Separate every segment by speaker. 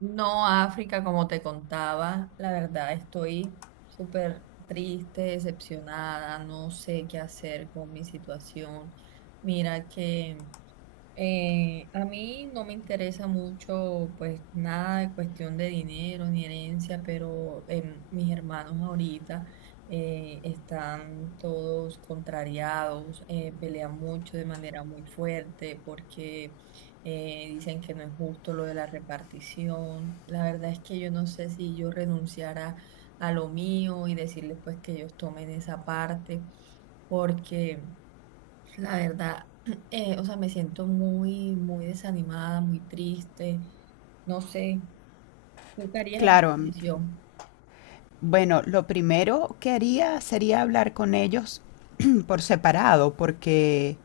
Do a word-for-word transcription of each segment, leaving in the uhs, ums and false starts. Speaker 1: No, África, como te contaba, la verdad estoy súper triste, decepcionada, no sé qué hacer con mi situación. Mira que eh, a mí no me interesa mucho, pues nada de cuestión de dinero ni herencia, pero em, mis hermanos ahorita eh, están todos contrariados, eh, pelean mucho de manera muy fuerte porque eh, dicen que no es justo lo de la repartición. La verdad es que yo no sé si yo renunciara a lo mío y decirles pues que ellos tomen esa parte porque... La verdad, eh, o sea, me siento muy, muy desanimada, muy triste. No sé, ¿tú qué harías en mi
Speaker 2: Claro, mm,
Speaker 1: posición?
Speaker 2: bueno, lo primero que haría sería hablar con ellos por separado, porque,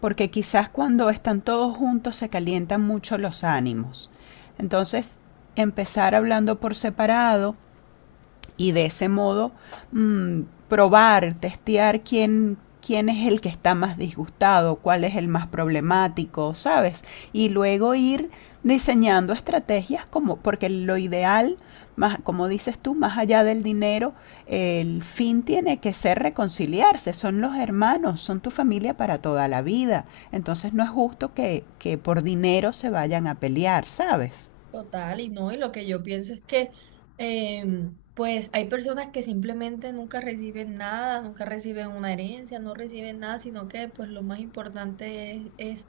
Speaker 2: porque quizás cuando están todos juntos se calientan mucho los ánimos. Entonces, empezar hablando por separado, y de ese modo mm, probar, testear quién, quién es el que está más disgustado, cuál es el más problemático, ¿sabes? Y luego ir diseñando estrategias como, porque lo ideal, más, como dices tú, más allá del dinero, el fin tiene que ser reconciliarse, son los hermanos, son tu familia para toda la vida, entonces no es justo que, que por dinero se vayan a pelear, ¿sabes?
Speaker 1: Total, y no, y lo que yo pienso es que em, pues hay personas que simplemente nunca reciben nada, nunca reciben una herencia, no reciben nada, sino que pues lo más importante es, es,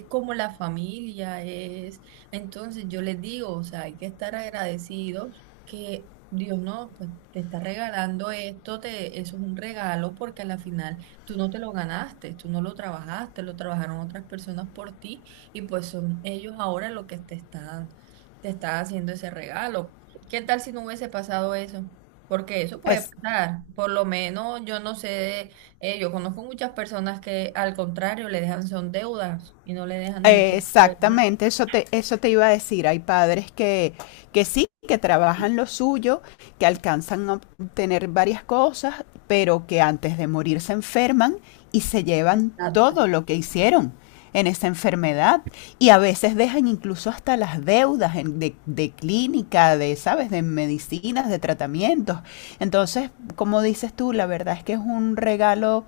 Speaker 1: es como la familia, es, entonces yo les digo, o sea, hay que estar agradecidos que Dios no, pues te está regalando esto, te, eso es un regalo porque a la final tú no te lo ganaste, tú no lo trabajaste, lo trabajaron otras personas por ti. Y pues son ellos ahora lo que te están dando te está haciendo ese regalo. ¿Qué tal si no hubiese pasado eso? Porque eso puede
Speaker 2: Es,
Speaker 1: pasar. Por lo menos yo no sé, de- eh, yo conozco muchas personas que al contrario le dejan son deudas y no le dejan
Speaker 2: Eh,
Speaker 1: ningún tipo de dinero.
Speaker 2: Exactamente, eso te, eso te iba a decir. Hay padres que, que sí, que trabajan lo suyo, que alcanzan a obtener varias cosas, pero que antes de morir se enferman y se llevan
Speaker 1: Exacto.
Speaker 2: todo lo que hicieron en esa enfermedad. Y a veces dejan incluso hasta las deudas en- de, de clínica, de, ¿sabes?, de medicinas, de tratamientos. Entonces, como dices tú, la verdad es que es un regalo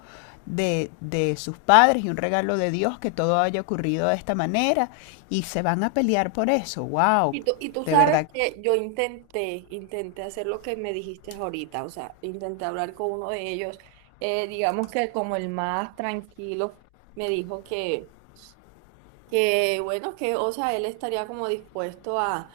Speaker 2: de, de, sus padres y un regalo de Dios que todo haya ocurrido de esta manera y se van a pelear por eso. ¡Wow!
Speaker 1: Y tú, y tú
Speaker 2: De
Speaker 1: sabes
Speaker 2: verdad.
Speaker 1: que yo intenté, intenté hacer lo que me dijiste ahorita, o sea, intenté hablar con uno de ellos, eh, digamos que como el más tranquilo, me dijo que... Que bueno, que o sea, él estaría como dispuesto a,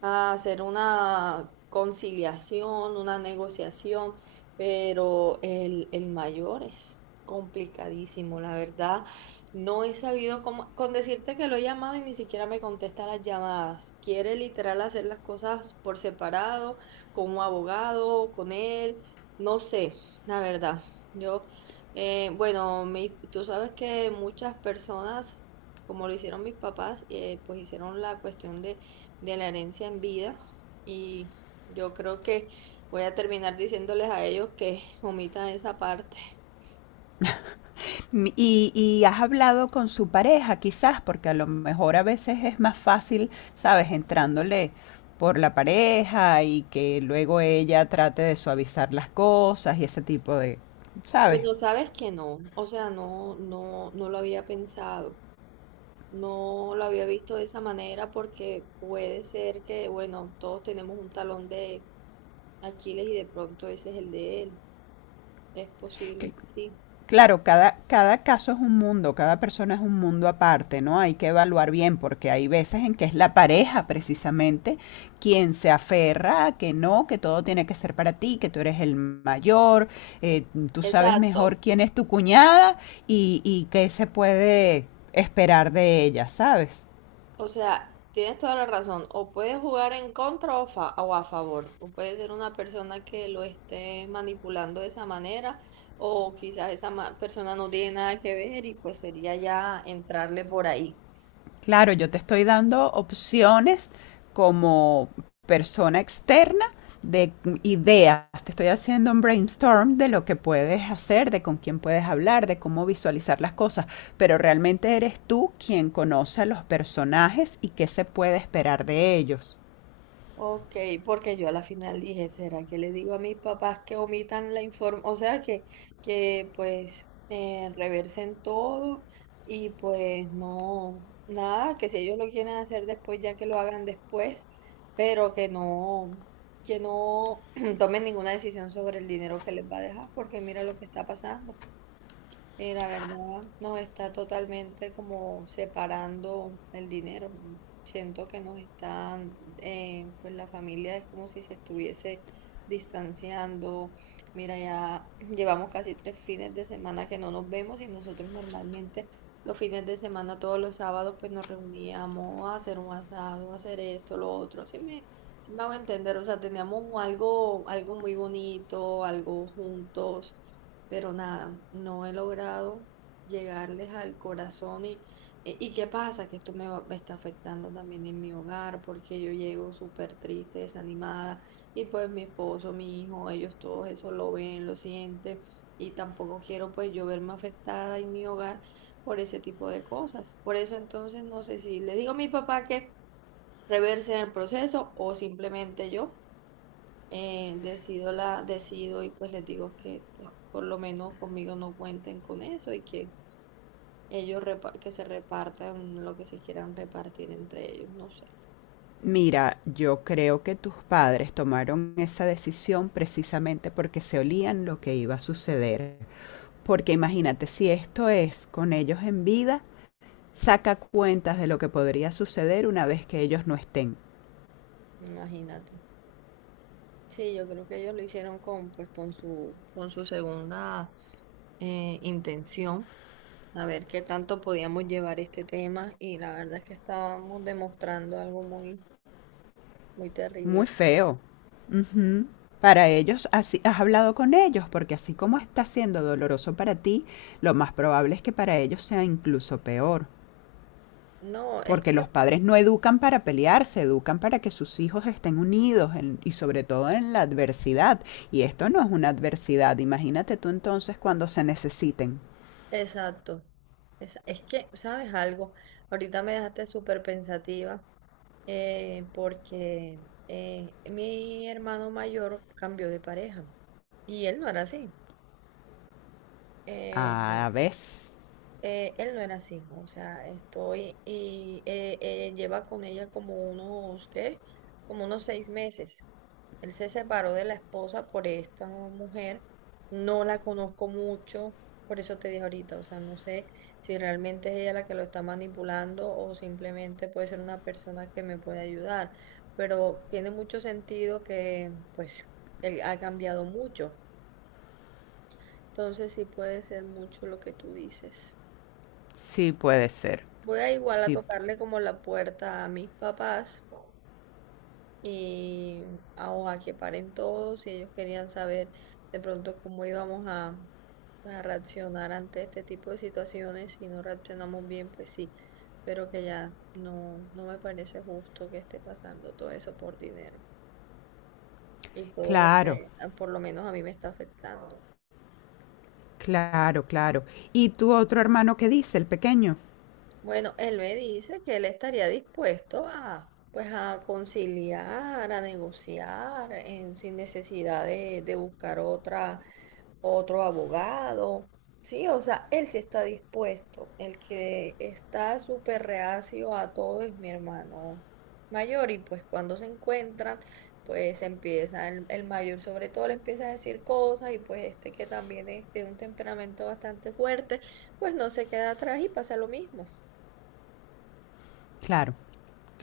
Speaker 1: a hacer una conciliación, una negociación, pero el, el mayor es complicadísimo, la verdad. No he sabido cómo, con decirte que lo he llamado y ni siquiera me contesta las llamadas. Quiere literal hacer las cosas por separado, como abogado, con él, no sé, la verdad. Yo, eh, bueno, mi- tú sabes que muchas personas como lo hicieron mis papás, eh, pues hicieron la cuestión de, de la herencia en vida y yo creo que voy a terminar diciéndoles a ellos que omitan esa parte.
Speaker 2: Y, y has hablado con su pareja quizás, porque a lo mejor a veces es más fácil, ¿sabes? Entrándole por la pareja y que luego ella trate de suavizar las cosas y ese tipo de, ¿sabes?
Speaker 1: Bueno, sabes que no, o sea, no, no, no lo había pensado, no lo había visto de esa manera porque puede ser que, bueno, todos tenemos un talón de Aquiles y de pronto ese es el de él, es posible, sí.
Speaker 2: Claro, cada, cada caso es un mundo, cada persona es un mundo aparte, ¿no? Hay que evaluar bien porque hay veces en que es la pareja precisamente quien se aferra a que no, que todo tiene que ser para ti, que tú eres el mayor, eh, tú sabes mejor
Speaker 1: Exacto.
Speaker 2: quién es tu cuñada y, y qué se puede esperar de ella, ¿sabes?
Speaker 1: O sea, tienes toda la razón. O puedes jugar en contra o, fa- o a favor. O puede ser una persona que lo esté manipulando de esa manera. O quizás esa ma- persona no tiene nada que ver y pues sería ya entrarle por ahí.
Speaker 2: Claro, yo te estoy dando opciones como persona externa de ideas. Te estoy haciendo un brainstorm de lo que puedes hacer, de con quién puedes hablar, de cómo visualizar las cosas, pero realmente eres tú quien conoce a los personajes y qué se puede esperar de ellos.
Speaker 1: Ok, porque yo a la final dije, ¿será que le digo a mis papás que omitan la información? O sea, que, que pues eh, reversen todo y pues no, nada, que si ellos lo quieren hacer después, ya que lo hagan después, pero que no, que no tomen ninguna decisión sobre el dinero que les va a dejar, porque mira lo que está pasando. Y la verdad nos está totalmente como separando el dinero. Siento que nos están, eh, pues la familia es como si se estuviese distanciando. Mira, ya llevamos casi tres fines de semana que no nos vemos y nosotros normalmente los fines de semana, todos los sábados, pues nos reuníamos a hacer un asado, a hacer esto, lo otro. Sí me, sí me hago entender, o sea, teníamos algo, algo muy bonito, algo juntos pero nada, no he logrado llegarles al corazón y, e- y qué pasa, que esto me, va- me está afectando también en mi hogar, porque yo llego súper triste, desanimada, y pues mi esposo, mi hijo, ellos todos eso lo ven, lo sienten, y tampoco quiero pues yo verme afectada en mi hogar por ese tipo de cosas. Por eso entonces no sé si le digo a mi papá que reverse el proceso o simplemente yo eh, decido la, decido y pues les digo que pues, por lo menos conmigo no cuenten con eso y que ellos repa- que se repartan lo que se quieran repartir entre ellos, no sé.
Speaker 2: Mira, yo creo que tus padres tomaron esa decisión precisamente porque se olían lo que iba a suceder. Porque imagínate, si esto es con ellos en vida, saca cuentas de lo que podría suceder una vez que ellos no estén.
Speaker 1: Imagínate. Sí, yo creo que ellos lo hicieron con pues con su con su segunda eh, intención, a ver qué tanto podíamos llevar este tema y la verdad es que estábamos demostrando algo muy muy
Speaker 2: Muy
Speaker 1: terrible.
Speaker 2: feo. Ujú. Para ellos, así, has hablado con ellos, porque así como está siendo doloroso para ti, lo más probable es que para ellos sea incluso peor.
Speaker 1: No, es
Speaker 2: Porque
Speaker 1: que
Speaker 2: los padres no educan para pelearse, educan para que sus hijos estén unidos en- y sobre todo en la adversidad. Y esto no es una adversidad. Imagínate tú entonces cuando se necesiten.
Speaker 1: exacto. Es, es que, ¿sabes algo? Ahorita me dejaste súper pensativa eh, porque eh, mi hermano mayor cambió de pareja y él no era así. Eh,
Speaker 2: A
Speaker 1: eh,
Speaker 2: veces.
Speaker 1: eh, él no era así. O sea, estoy y eh, eh, lleva con ella como unos, ¿qué? Como unos seis meses. Él se separó de la esposa por esta mujer. No la conozco mucho, por eso te dije ahorita, o sea, no sé si realmente es ella la que lo está manipulando o simplemente puede ser una persona que me puede ayudar. Pero tiene mucho sentido que, pues, él ha cambiado mucho. Entonces sí puede ser mucho lo que tú dices.
Speaker 2: Sí puede ser.
Speaker 1: Voy a igual a
Speaker 2: Sí.
Speaker 1: tocarle como la puerta a mis papás y a, a que paren todos y ellos querían saber de pronto cómo íbamos a, a reaccionar ante este tipo de situaciones. Si no reaccionamos bien, pues sí, pero que ya no, no me parece justo que esté pasando todo eso por dinero y todo lo
Speaker 2: Claro.
Speaker 1: que ah, por lo menos a mí me está afectando.
Speaker 2: Claro, claro. ¿Y tu otro hermano qué dice, el pequeño?
Speaker 1: Bueno, él me dice que él estaría dispuesto a... Pues a conciliar, a negociar, eh, sin necesidad de, de buscar otra, otro abogado. Sí, o sea, él sí está dispuesto. El que está súper reacio a todo es mi hermano mayor y pues cuando se encuentran, pues empieza el, el mayor sobre todo le empieza a decir cosas y pues este que también es de un temperamento bastante fuerte, pues no se queda atrás y pasa lo mismo.
Speaker 2: Claro,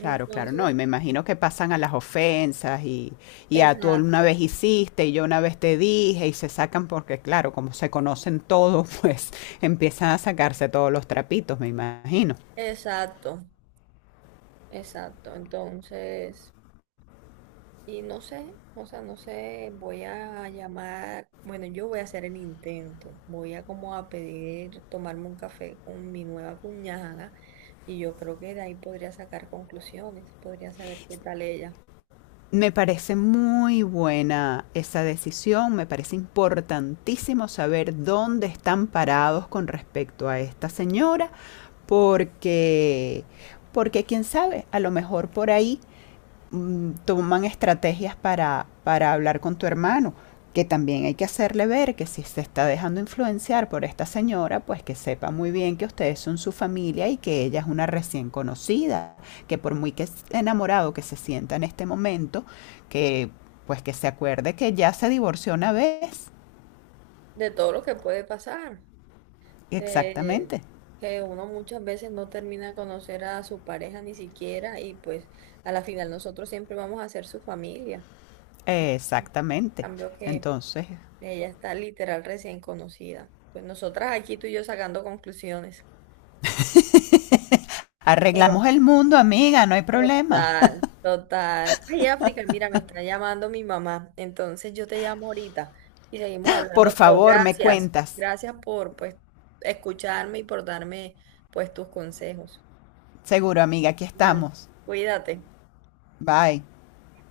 Speaker 2: claro, claro. No, y me imagino que pasan a las ofensas y, y a tú una
Speaker 1: exacto,
Speaker 2: vez hiciste y yo una vez te dije y se sacan porque, claro, como se conocen todos, pues empiezan a sacarse todos los trapitos, me imagino.
Speaker 1: exacto, exacto. Entonces... Y no sé, o sea, no sé, voy a llamar, bueno, yo voy a hacer el intento, voy a como a pedir tomarme un café con mi nueva cuñada y yo creo que de ahí podría sacar conclusiones, podría saber qué tal ella,
Speaker 2: Me parece muy buena esa decisión, me parece importantísimo saber dónde están parados con respecto a esta señora, porque, porque, quién sabe, a lo mejor por ahí mm, toman estrategias para, para hablar con tu hermano, que también hay que hacerle ver que si se está dejando influenciar por esta señora, pues que sepa muy bien que ustedes son su familia y que ella es una recién conocida, que por muy que enamorado que se sienta en este momento, que pues que se acuerde que ya se divorció una vez.
Speaker 1: de todo lo que puede pasar, de
Speaker 2: Exactamente,
Speaker 1: que uno muchas veces no termina de conocer a su pareja ni siquiera y pues a la final nosotros siempre vamos a ser su familia. En
Speaker 2: exactamente.
Speaker 1: cambio que
Speaker 2: Entonces,
Speaker 1: ella está literal recién conocida. Pues nosotras aquí tú y yo sacando conclusiones. Pero
Speaker 2: arreglamos el mundo, amiga, no hay problema.
Speaker 1: total, total. Ay, África, mira, me está llamando mi mamá. Entonces yo te llamo ahorita y seguimos
Speaker 2: Por
Speaker 1: hablando. Pero
Speaker 2: favor, me
Speaker 1: gracias,
Speaker 2: cuentas.
Speaker 1: gracias por pues escucharme y por darme pues tus consejos.
Speaker 2: Seguro, amiga, aquí
Speaker 1: Vale,
Speaker 2: estamos.
Speaker 1: cuídate.
Speaker 2: Bye.